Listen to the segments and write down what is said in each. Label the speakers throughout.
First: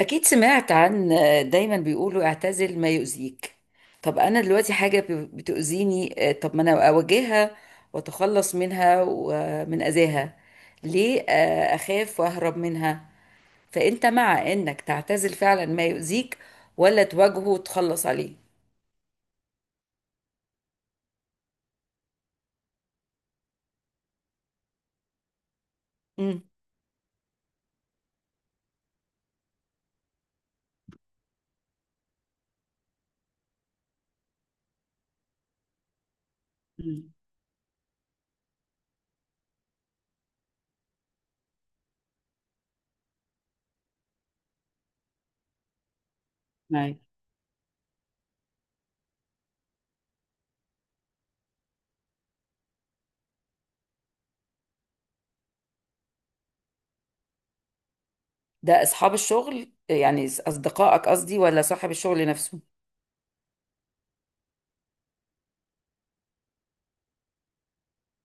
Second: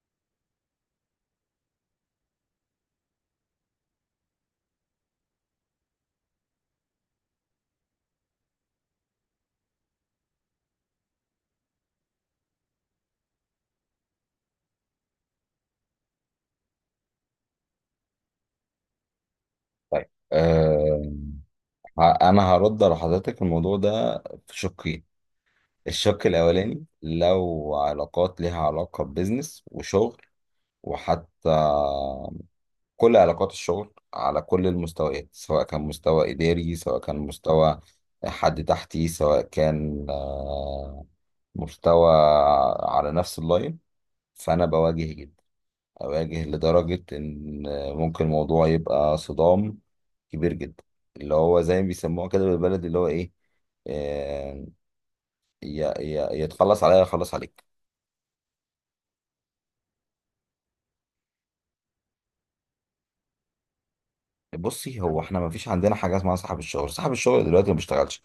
Speaker 1: أكيد سمعت عن دايما بيقولوا اعتزل ما يؤذيك. طب أنا دلوقتي حاجة بتؤذيني، طب ما أنا أواجهها وأتخلص منها ومن أذاها. ليه أخاف وأهرب منها؟ فأنت مع إنك تعتزل فعلا ما يؤذيك ولا تواجهه وتخلص عليه؟
Speaker 2: طيب انا هرد على حضرتك الموضوع ده في شقين. الشق
Speaker 1: مم.
Speaker 2: الاولاني لو علاقات ليها علاقة ببزنس وشغل، وحتى كل علاقات الشغل على كل المستويات، سواء كان مستوى اداري، سواء
Speaker 1: مم.
Speaker 2: كان مستوى حد تحتي، سواء كان مستوى على نفس اللاين. فانا بواجه جدا، أواجه
Speaker 1: أيوة.
Speaker 2: لدرجة إن ممكن الموضوع يبقى صدام كبير جدا، اللي هو زي ما بيسموها كده بالبلدي اللي هو إيه، آه، يا يتخلص عليا يخلص عليك.
Speaker 1: ده أصحاب الشغل يعني أصدقائك قصدي ولا صاحب الشغل نفسه؟
Speaker 2: بصي هو احنا ما فيش عندنا حاجه اسمها صاحب الشغل، صاحب الشغل دلوقتي ما بيشتغلش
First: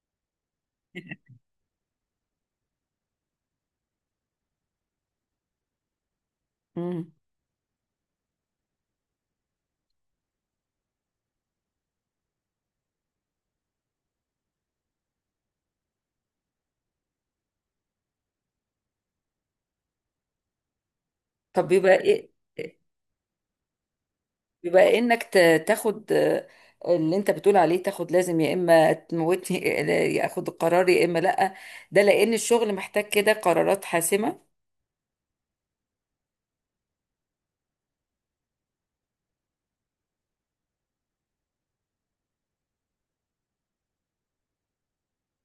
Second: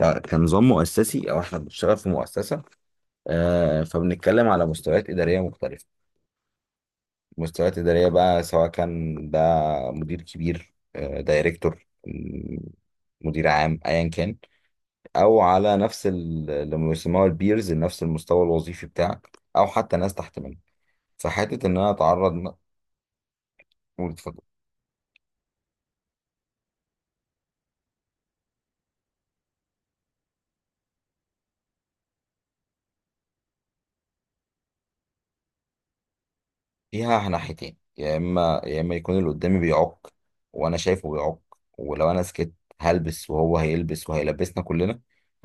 Speaker 2: كنظام مؤسسي، او احنا بنشتغل في مؤسسه. فبنتكلم على مستويات اداريه مختلفه.
Speaker 1: مم.
Speaker 2: مستويات اداريه بقى، سواء كان ده مدير كبير، دايركتور، مدير عام، ايا كان، او على نفس اللي بيسموها البيرز، نفس المستوى الوظيفي بتاعك، او حتى ناس تحت منك. فحته
Speaker 1: طب
Speaker 2: ان انا
Speaker 1: بيبقى إيه؟
Speaker 2: واتفضل.
Speaker 1: بيبقى انك تاخد، اللي انت بتقول عليه تاخد. لازم يا اما تموتني يا اخد القرار يا اما لا. ده لان الشغل محتاج كده قرارات حاسمة.
Speaker 2: فيها ناحيتين، يا اما يكون اللي قدامي بيعق، وانا شايفه بيعق، ولو انا سكت هلبس وهو هيلبس وهيلبسنا كلنا.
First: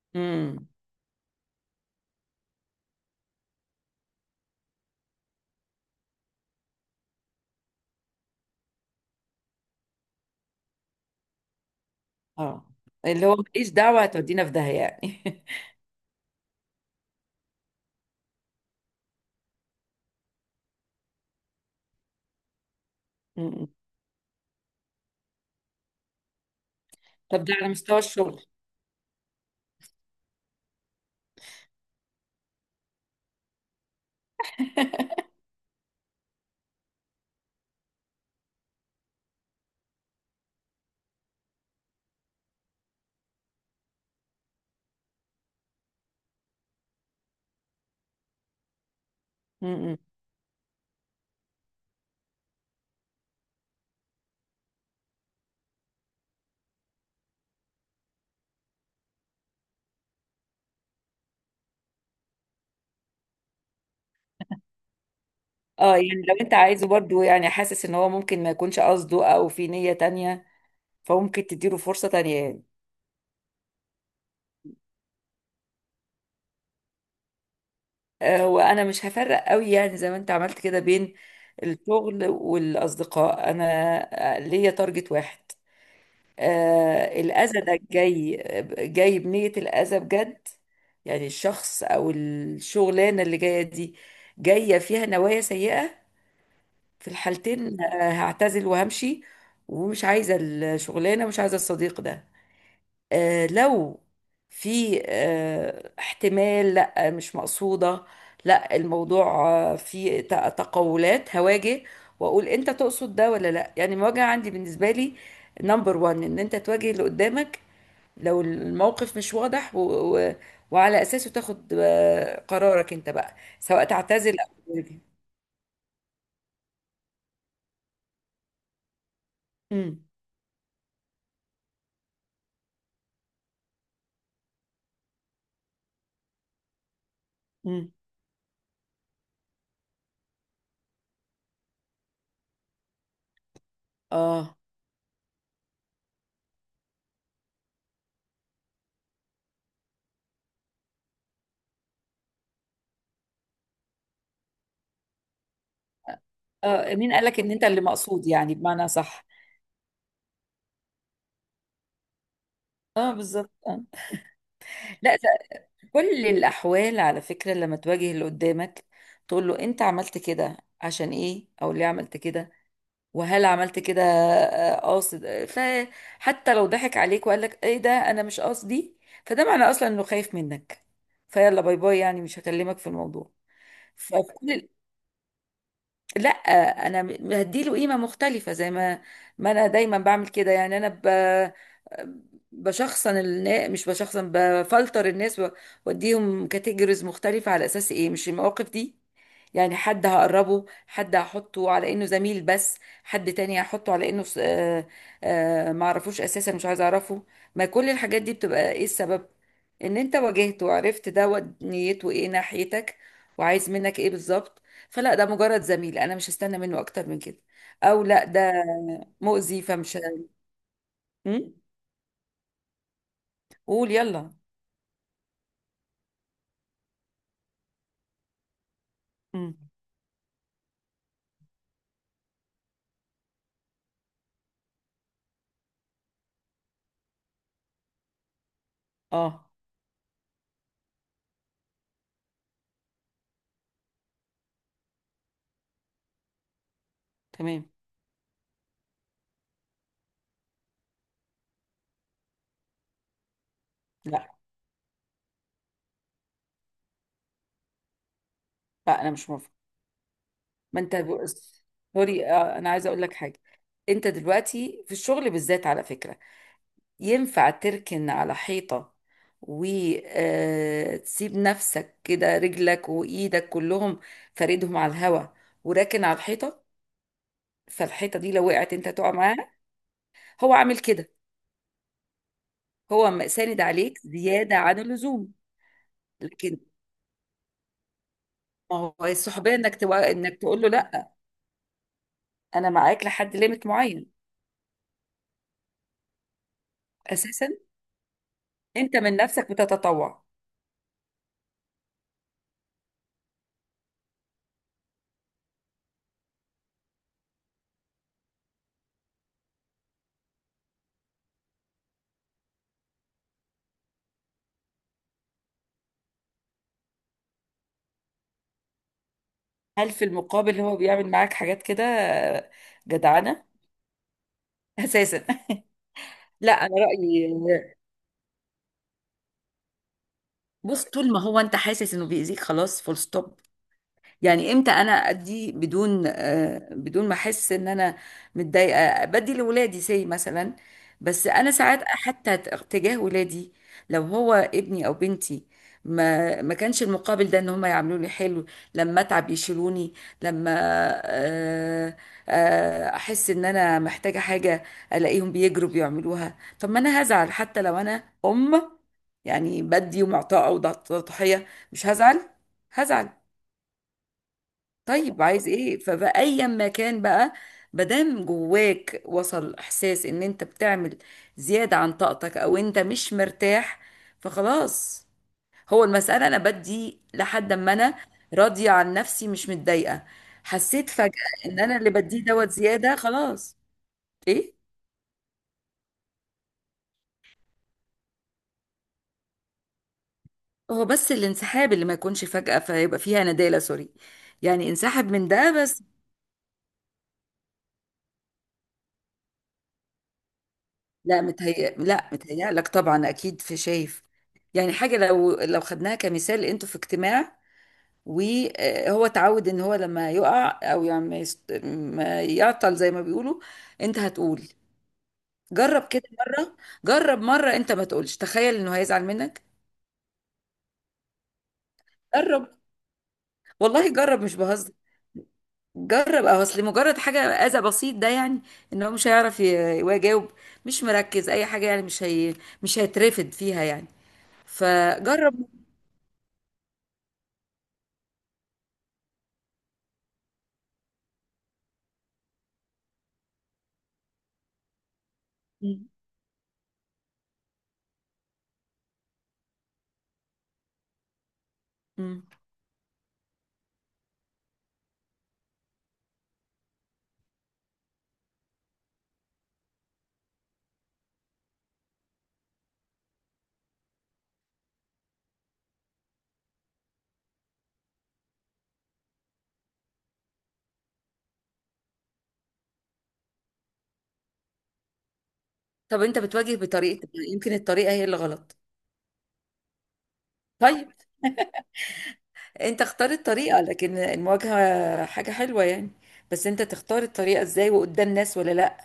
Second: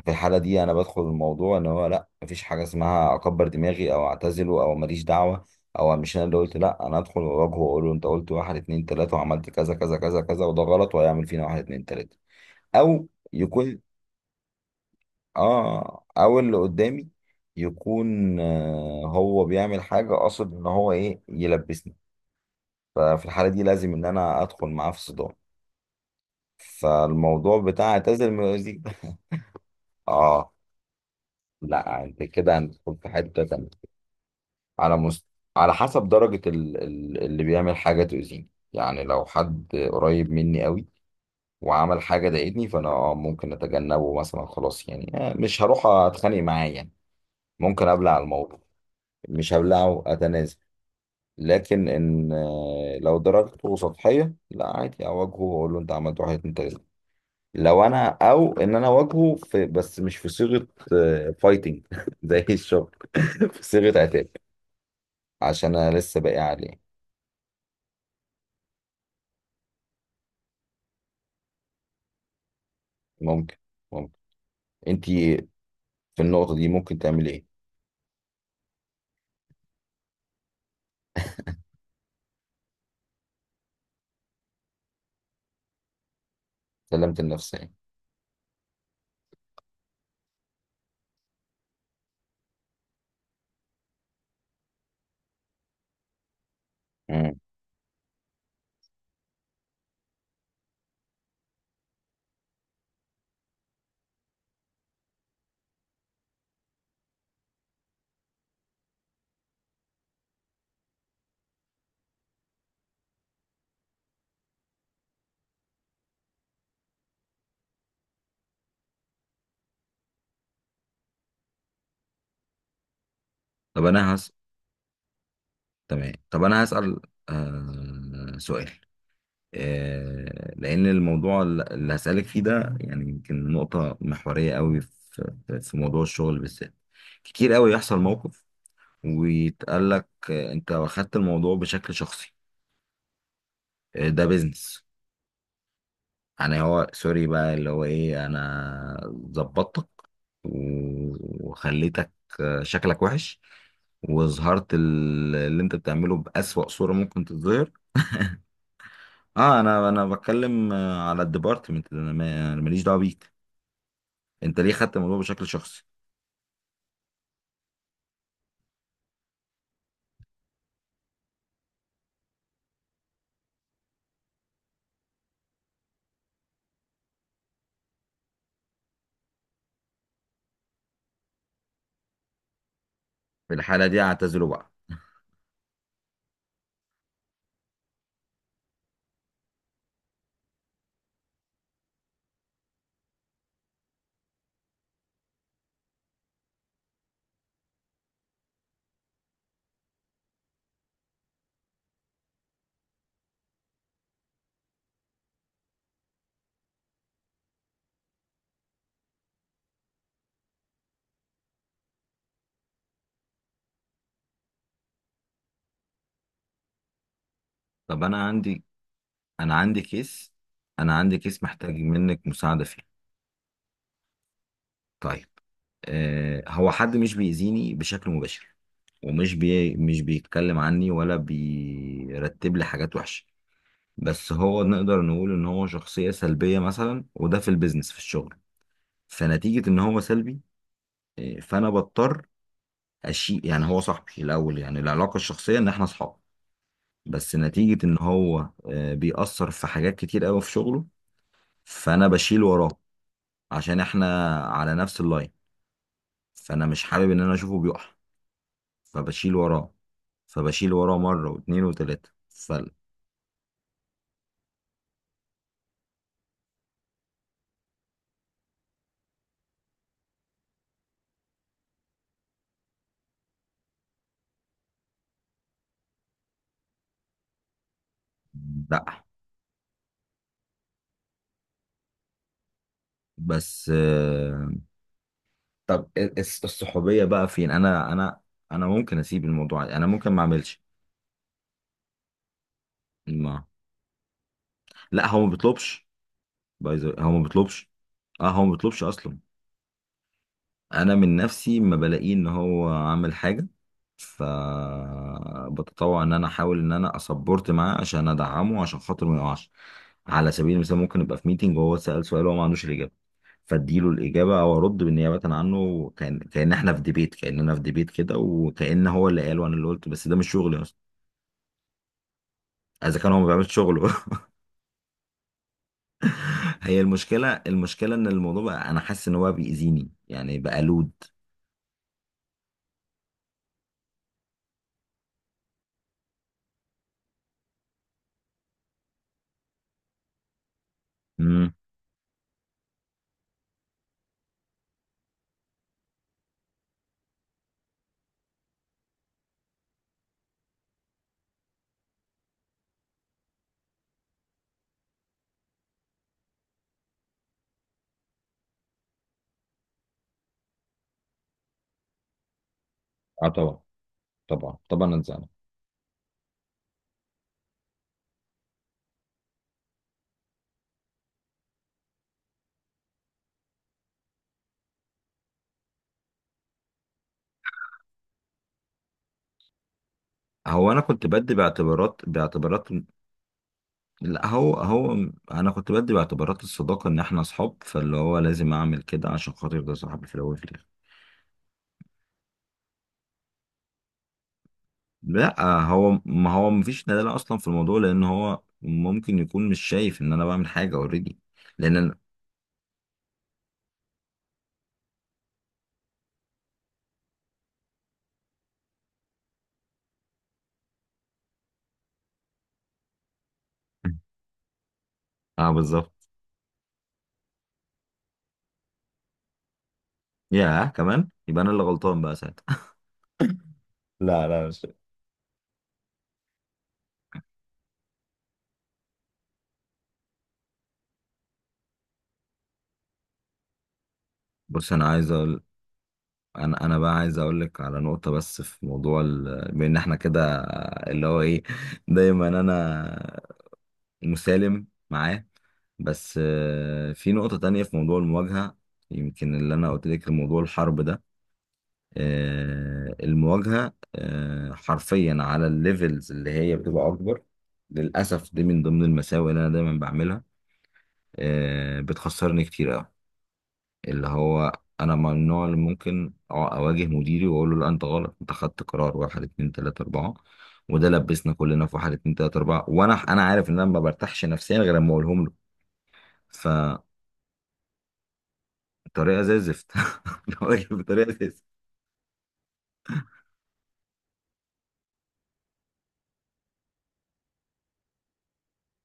Speaker 2: في الحاله دي
Speaker 1: امم.
Speaker 2: انا بدخل الموضوع ان هو لا، مفيش حاجه اسمها اكبر دماغي او اعتزله او ماليش دعوه، او مش انا اللي قلت لا، انا ادخل واواجهه واقول له انت قلت واحد اتنين تلاته وعملت كذا كذا كذا كذا، وده غلط وهيعمل فينا واحد اتنين تلاته.
Speaker 1: اه،
Speaker 2: او
Speaker 1: اللي هو ماليش
Speaker 2: يكون
Speaker 1: دعوة هتودينا في داهية يعني
Speaker 2: اه او اللي قدامي يكون آه هو بيعمل حاجه قاصد ان هو ايه، يلبسني. ففي الحاله دي
Speaker 1: مم.
Speaker 2: لازم ان انا ادخل معاه في صدام.
Speaker 1: طب ده
Speaker 2: فالموضوع
Speaker 1: على
Speaker 2: بتاع
Speaker 1: مستوى
Speaker 2: اعتزل
Speaker 1: الشغل.
Speaker 2: من الوزير اه، لا انت كده هندخل في حته تانيه. على مست... على حسب درجه اللي بيعمل حاجه تؤذيني، يعني لو حد قريب مني قوي وعمل حاجه ضايقتني، فانا آه ممكن اتجنبه مثلا، خلاص يعني، آه مش هروح اتخانق معاه يعني. ممكن ابلع الموضوع، مش
Speaker 1: مم.
Speaker 2: هبلعه اتنازل. لكن ان لو درجته سطحيه، لا عادي اواجهه واقول له انت عملت واحد اتنين تلاته. لو انا، او ان انا اواجهه في، بس مش في صيغه فايتنج زي الشغل، في صيغه عتاب، عشان
Speaker 1: اه
Speaker 2: انا لسه
Speaker 1: يعني لو
Speaker 2: باقي
Speaker 1: انت
Speaker 2: عليه.
Speaker 1: عايزه برضو، يعني حاسس ان هو ممكن ما يكونش قصده او في نية تانية، فممكن تديله فرصة تانية يعني.
Speaker 2: ممكن ممكن انت في النقطه دي ممكن تعملي ايه.
Speaker 1: وانا مش هفرق قوي، يعني زي ما انت عملت كده بين الشغل والاصدقاء. انا ليا تارجت واحد.
Speaker 2: سلامه
Speaker 1: الاذى
Speaker 2: النفسيه.
Speaker 1: ده جاي، جاي بنية الاذى بجد. يعني الشخص او الشغلانه اللي جايه دي جايه فيها نوايا سيئه. في
Speaker 2: مم.
Speaker 1: الحالتين هعتزل وهمشي، ومش عايزه الشغلانه ومش عايزه الصديق ده. لو في احتمال لا مش مقصودة، لا الموضوع فيه تقولات، هواجه واقول انت تقصد ده ولا لا. يعني المواجهة عندي بالنسبة لي نمبر وان، ان انت تواجه اللي قدامك لو الموقف مش واضح، و... وعلى اساسه تاخد قرارك انت بقى سواء
Speaker 2: طب انا هسأل،
Speaker 1: تعتذر او تواجه.
Speaker 2: تمام طب انا هسأل سؤال،
Speaker 1: امم.
Speaker 2: آه، لأن الموضوع اللي هسألك فيه ده يعني يمكن نقطة محورية قوي في موضوع الشغل بالذات. كتير قوي
Speaker 1: امم.
Speaker 2: يحصل موقف ويتقال لك أنت واخدت الموضوع بشكل شخصي، ده
Speaker 1: اه.
Speaker 2: بيزنس. يعني هو سوري بقى، اللي هو إيه، أنا ظبطتك وخليتك شكلك وحش، وظهرت اللي انت بتعمله بأسوأ صورة
Speaker 1: اه، مين
Speaker 2: ممكن
Speaker 1: قالك ان انت
Speaker 2: تتظهر.
Speaker 1: اللي مقصود يعني؟ بمعنى صح.
Speaker 2: اه، انا بتكلم على الديبارتمنت، انا أنا ماليش دعوه
Speaker 1: اه
Speaker 2: بيك.
Speaker 1: بالظبط آه.
Speaker 2: انت ليه خدت الموضوع
Speaker 1: لا،
Speaker 2: بشكل شخصي؟
Speaker 1: كل الأحوال على فكرة لما تواجه اللي قدامك تقول له أنت عملت كده عشان إيه أو ليه عملت كده، وهل عملت كده قاصد. فحتى لو ضحك عليك وقال لك إيه ده أنا مش قصدي، فده معنى أصلا إنه خايف منك. فيلا باي باي، يعني مش هكلمك في الموضوع.
Speaker 2: في الحاله دي اعتذره
Speaker 1: فكل...
Speaker 2: بقى.
Speaker 1: لا، انا هديله قيمه مختلفه زي ما، ما انا دايما بعمل كده. يعني انا بشخصن الناس. مش بشخصن، بفلتر الناس واديهم كاتيجوريز مختلفه على اساس ايه؟ مش المواقف دي. يعني حد هقربه، حد هحطه على انه زميل بس، حد تاني هحطه على انه ما اعرفوش اساسا، مش عايز اعرفه. ما كل الحاجات دي بتبقى ايه السبب؟ ان انت واجهته وعرفت ده نيته ايه ناحيتك وعايز منك ايه بالظبط. فلا، ده مجرد زميل انا مش هستنى منه اكتر من كده.
Speaker 2: طب
Speaker 1: او
Speaker 2: انا
Speaker 1: لا، ده
Speaker 2: عندي، انا
Speaker 1: مؤذي
Speaker 2: عندي
Speaker 1: فمش...
Speaker 2: كيس انا عندي كيس
Speaker 1: هم؟
Speaker 2: محتاج منك مساعده فيه.
Speaker 1: قول يلا.
Speaker 2: طيب، آه هو حد مش بيأذيني بشكل مباشر، ومش
Speaker 1: هم.
Speaker 2: بي مش بيتكلم عني، ولا بيرتب لي حاجات وحشه، بس هو نقدر نقول ان هو شخصيه سلبيه مثلا، وده في البيزنس في الشغل.
Speaker 1: اه.
Speaker 2: فنتيجه ان هو سلبي، فانا بضطر اشيل. يعني هو صاحبي الاول، يعني العلاقه الشخصيه ان احنا اصحاب، بس
Speaker 1: تمام.
Speaker 2: نتيجة ان هو بيأثر في حاجات كتير قوي في شغله، فانا بشيل وراه، عشان
Speaker 1: لا.
Speaker 2: احنا على نفس اللاين. فانا مش حابب ان انا اشوفه بيقع،
Speaker 1: لا، انا مش
Speaker 2: فبشيل
Speaker 1: موافقه.
Speaker 2: وراه فبشيل
Speaker 1: ما انت
Speaker 2: وراه مرة واتنين
Speaker 1: بص،
Speaker 2: وتلاتة،
Speaker 1: سوري، انا
Speaker 2: فلا.
Speaker 1: عايزه اقول لك حاجه. انت دلوقتي في الشغل بالذات على فكره، ينفع تركن على حيطه وتسيب نفسك كده، رجلك وايدك كلهم فاردهم على الهواء وراكن على الحيطه. فالحيطه دي لو وقعت انت تقع معاها. هو عامل كده. هو ساند
Speaker 2: بس
Speaker 1: عليك زياده عن اللزوم.
Speaker 2: طب إيه،
Speaker 1: لكن
Speaker 2: الصحوبية بقى فين؟ انا
Speaker 1: ما
Speaker 2: ممكن
Speaker 1: هو
Speaker 2: اسيب
Speaker 1: الصحوبيه
Speaker 2: الموضوع،
Speaker 1: انك
Speaker 2: انا ممكن ما
Speaker 1: انك
Speaker 2: اعملش.
Speaker 1: تقول له لا، انا معاك لحد
Speaker 2: ما
Speaker 1: ليميت معين.
Speaker 2: لا هو ما بيطلبش، هو ما
Speaker 1: اساسا
Speaker 2: بيطلبش، اه هو ما بيطلبش
Speaker 1: انت من
Speaker 2: اصلا.
Speaker 1: نفسك بتتطوع.
Speaker 2: انا من نفسي ما بلاقيه ان هو عامل حاجه، فبتطوع ان انا احاول ان انا اسبورت معاه عشان ادعمه، عشان خاطر ما يقعش. على سبيل المثال، ممكن ابقى في ميتنج وهو سأل سؤال وهو ما عندوش الاجابه، فاديله الاجابه او ارد بالنيابه عنه. كان احنا في ديبيت، كاننا في ديبيت كده، وكان هو اللي قال وانا اللي قلت،
Speaker 1: هل في
Speaker 2: بس ده مش
Speaker 1: المقابل
Speaker 2: شغلي اصلا،
Speaker 1: هو بيعمل معاك حاجات كده
Speaker 2: اذا كان هو ما
Speaker 1: جدعانه
Speaker 2: بيعملش شغله.
Speaker 1: اساسا؟ لا، انا
Speaker 2: هي المشكله،
Speaker 1: رايي،
Speaker 2: المشكله ان الموضوع بقى انا حاسس ان هو بيأذيني، يعني بقى
Speaker 1: بص،
Speaker 2: لود.
Speaker 1: طول ما هو انت حاسس انه بيأذيك خلاص فول ستوب. يعني امتى انا ادي بدون، بدون ما احس ان انا متضايقه؟ بدي لولادي سي مثلا. بس انا
Speaker 2: امم،
Speaker 1: ساعات حتى تجاه ولادي، لو هو ابني او بنتي، ما ما كانش المقابل ده ان هم يعملوا لي حلو. لما اتعب يشيلوني. لما آه، احس ان انا محتاجه حاجه، الاقيهم بيجروا بيعملوها. طب ما انا هزعل حتى لو انا ام؟ يعني بدي ومعطاءه وضحيه، مش هزعل؟ هزعل.
Speaker 2: اه طبعا، طبعا
Speaker 1: طيب
Speaker 2: اتزعل.
Speaker 1: عايز ايه؟ فبقى ايا ما كان بقى، مادام جواك وصل احساس ان انت بتعمل زيادة عن طاقتك او انت مش مرتاح، فخلاص. هو المسألة انا بدي لحد ما انا راضية عن نفسي، مش متضايقة.
Speaker 2: هو انا
Speaker 1: حسيت
Speaker 2: كنت
Speaker 1: فجأة
Speaker 2: بدي
Speaker 1: ان انا اللي
Speaker 2: باعتبارات
Speaker 1: بديه دوت
Speaker 2: باعتبارات
Speaker 1: زيادة، خلاص.
Speaker 2: لا هو
Speaker 1: ايه؟
Speaker 2: هو انا كنت بدي باعتبارات الصداقه، ان احنا اصحاب، فاللي هو لازم اعمل كده عشان خاطر ده صاحبي في الاول وفي الاخر.
Speaker 1: هو بس الانسحاب اللي ما يكونش فجأة، فيبقى فيها ندالة سوري. يعني انسحب من
Speaker 2: لا
Speaker 1: ده بس.
Speaker 2: هو، ما هو مفيش دلاله اصلا في الموضوع، لان هو ممكن يكون مش شايف ان انا بعمل حاجه اوريدي.
Speaker 1: لا متهيأ،
Speaker 2: لان أنا...
Speaker 1: لا متهيألك طبعا، أكيد في شايف. يعني حاجة لو لو خدناها كمثال، أنتوا في اجتماع وهو اتعود إن هو لما يقع أو يعني ما ما يعطل زي ما بيقولوا، أنت هتقول.
Speaker 2: اه
Speaker 1: جرب
Speaker 2: بالظبط.
Speaker 1: كده مرة. جرب مرة. أنت ما تقولش، تخيل إنه هيزعل منك.
Speaker 2: يا كمان يبقى انا اللي غلطان بقى
Speaker 1: جرب.
Speaker 2: ساعتها.
Speaker 1: والله جرب،
Speaker 2: لا
Speaker 1: مش
Speaker 2: لا مش.
Speaker 1: بهزر. جرب. أو أصل مجرد حاجة أذى بسيط ده، يعني إن هو مش هيعرف يجاوب، مش مركز أي حاجة. يعني مش هي... مش هيترفد فيها يعني.
Speaker 2: بص انا عايز
Speaker 1: فجرب.
Speaker 2: اقول، انا بقى عايز اقول لك على نقطه بس في موضوع بان احنا كده اللي هو ايه، دايما انا مسالم معاه. بس في نقطة تانية، في موضوع المواجهة، يمكن اللي أنا قلت لك موضوع الحرب ده،
Speaker 1: مم.
Speaker 2: المواجهة حرفيا على الليفلز اللي هي بتبقى أكبر. للأسف دي من ضمن المساوئ اللي أنا دايما بعملها، بتخسرني كتير أوي. اللي هو أنا من النوع اللي ممكن أواجه مديري وأقول له لا أنت غلط، أنت خدت قرار واحد اتنين تلاتة أربعة، وده لبسنا كلنا في واحد اتنين تلاتة أربعة. وأنا عارف إن أنا ما برتاحش نفسيا غير لما أقولهم
Speaker 1: طب انت بتواجه
Speaker 2: له.
Speaker 1: بطريقة، يمكن الطريقة هي اللي غلط.
Speaker 2: بطريقه زي الزفت، بواجه
Speaker 1: طيب
Speaker 2: بطريقه زي الزفت.
Speaker 1: انت اختار الطريقة، لكن المواجهة حاجة حلوة يعني. بس انت تختار الطريقة ازاي، وقدام ناس ولا لا.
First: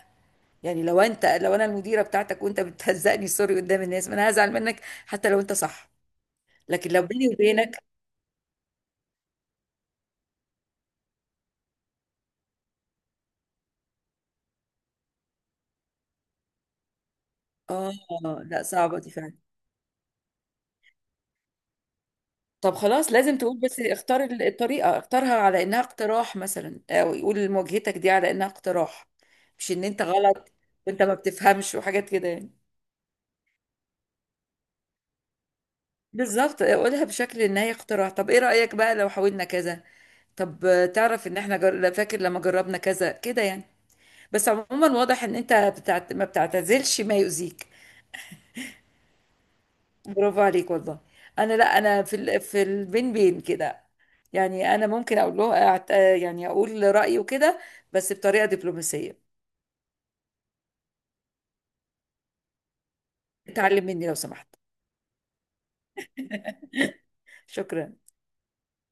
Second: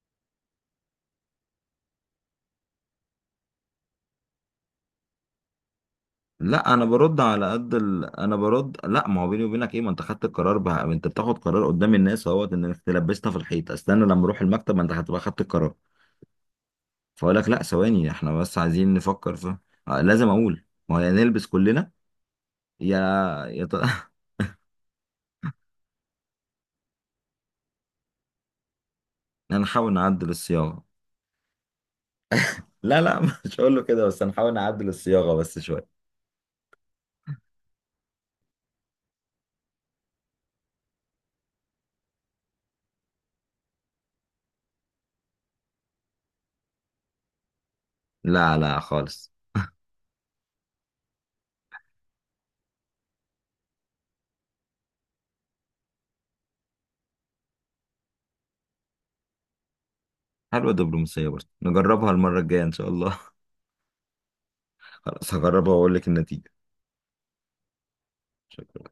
Speaker 1: يعني لو انت، لو انا المديرة بتاعتك وانت بتهزقني سوري قدام الناس، ما انا هزعل منك حتى لو انت صح.
Speaker 2: لا انا
Speaker 1: لكن لو
Speaker 2: برد
Speaker 1: بيني
Speaker 2: على
Speaker 1: وبينك...
Speaker 2: قد انا برد لا، ما هو بيني وبينك ايه، ما انت خدت القرار بقى، انت بتاخد قرار قدام الناس اهوت، انك تلبسنا في الحيط. استنى لما اروح المكتب، ما انت هتبقى خدت القرار. فاقول لك لا،
Speaker 1: اه،
Speaker 2: ثواني، احنا بس
Speaker 1: لا
Speaker 2: عايزين
Speaker 1: صعبة دي فعلا.
Speaker 2: نفكر في، لازم اقول، ما هو يا نلبس كلنا.
Speaker 1: طب
Speaker 2: يا
Speaker 1: خلاص لازم تقول،
Speaker 2: يا ت...
Speaker 1: بس اختار الطريقة. اختارها على انها اقتراح مثلا، او يقول مواجهتك دي على انها اقتراح، مش ان
Speaker 2: هنحاول
Speaker 1: انت
Speaker 2: نعدل
Speaker 1: غلط
Speaker 2: الصياغه.
Speaker 1: وانت ما بتفهمش وحاجات كده يعني.
Speaker 2: لا مش هقول له كده، بس هنحاول نعدل الصياغه بس شويه.
Speaker 1: بالظبط، اقولها بشكل ان هي اقتراح: طب ايه رأيك بقى لو حاولنا كذا؟ طب تعرف ان احنا لا، فاكر لما جربنا كذا كده يعني. بس عموما واضح ان انت ما بتعتزلش ما يؤذيك.
Speaker 2: لا خالص.
Speaker 1: برافو عليك والله. انا لا، انا في في البين بين كده. يعني انا ممكن اقول له أعت... آه، يعني اقول رأيي وكده، بس بطريقة دبلوماسية.
Speaker 2: حلوه الدبلوماسيه، برضه نجربها المره الجايه ان شاء الله.
Speaker 1: اتعلم مني لو سمحت.
Speaker 2: خلاص هجربها واقول لك النتيجه.
Speaker 1: شكرا.
Speaker 2: شكرا.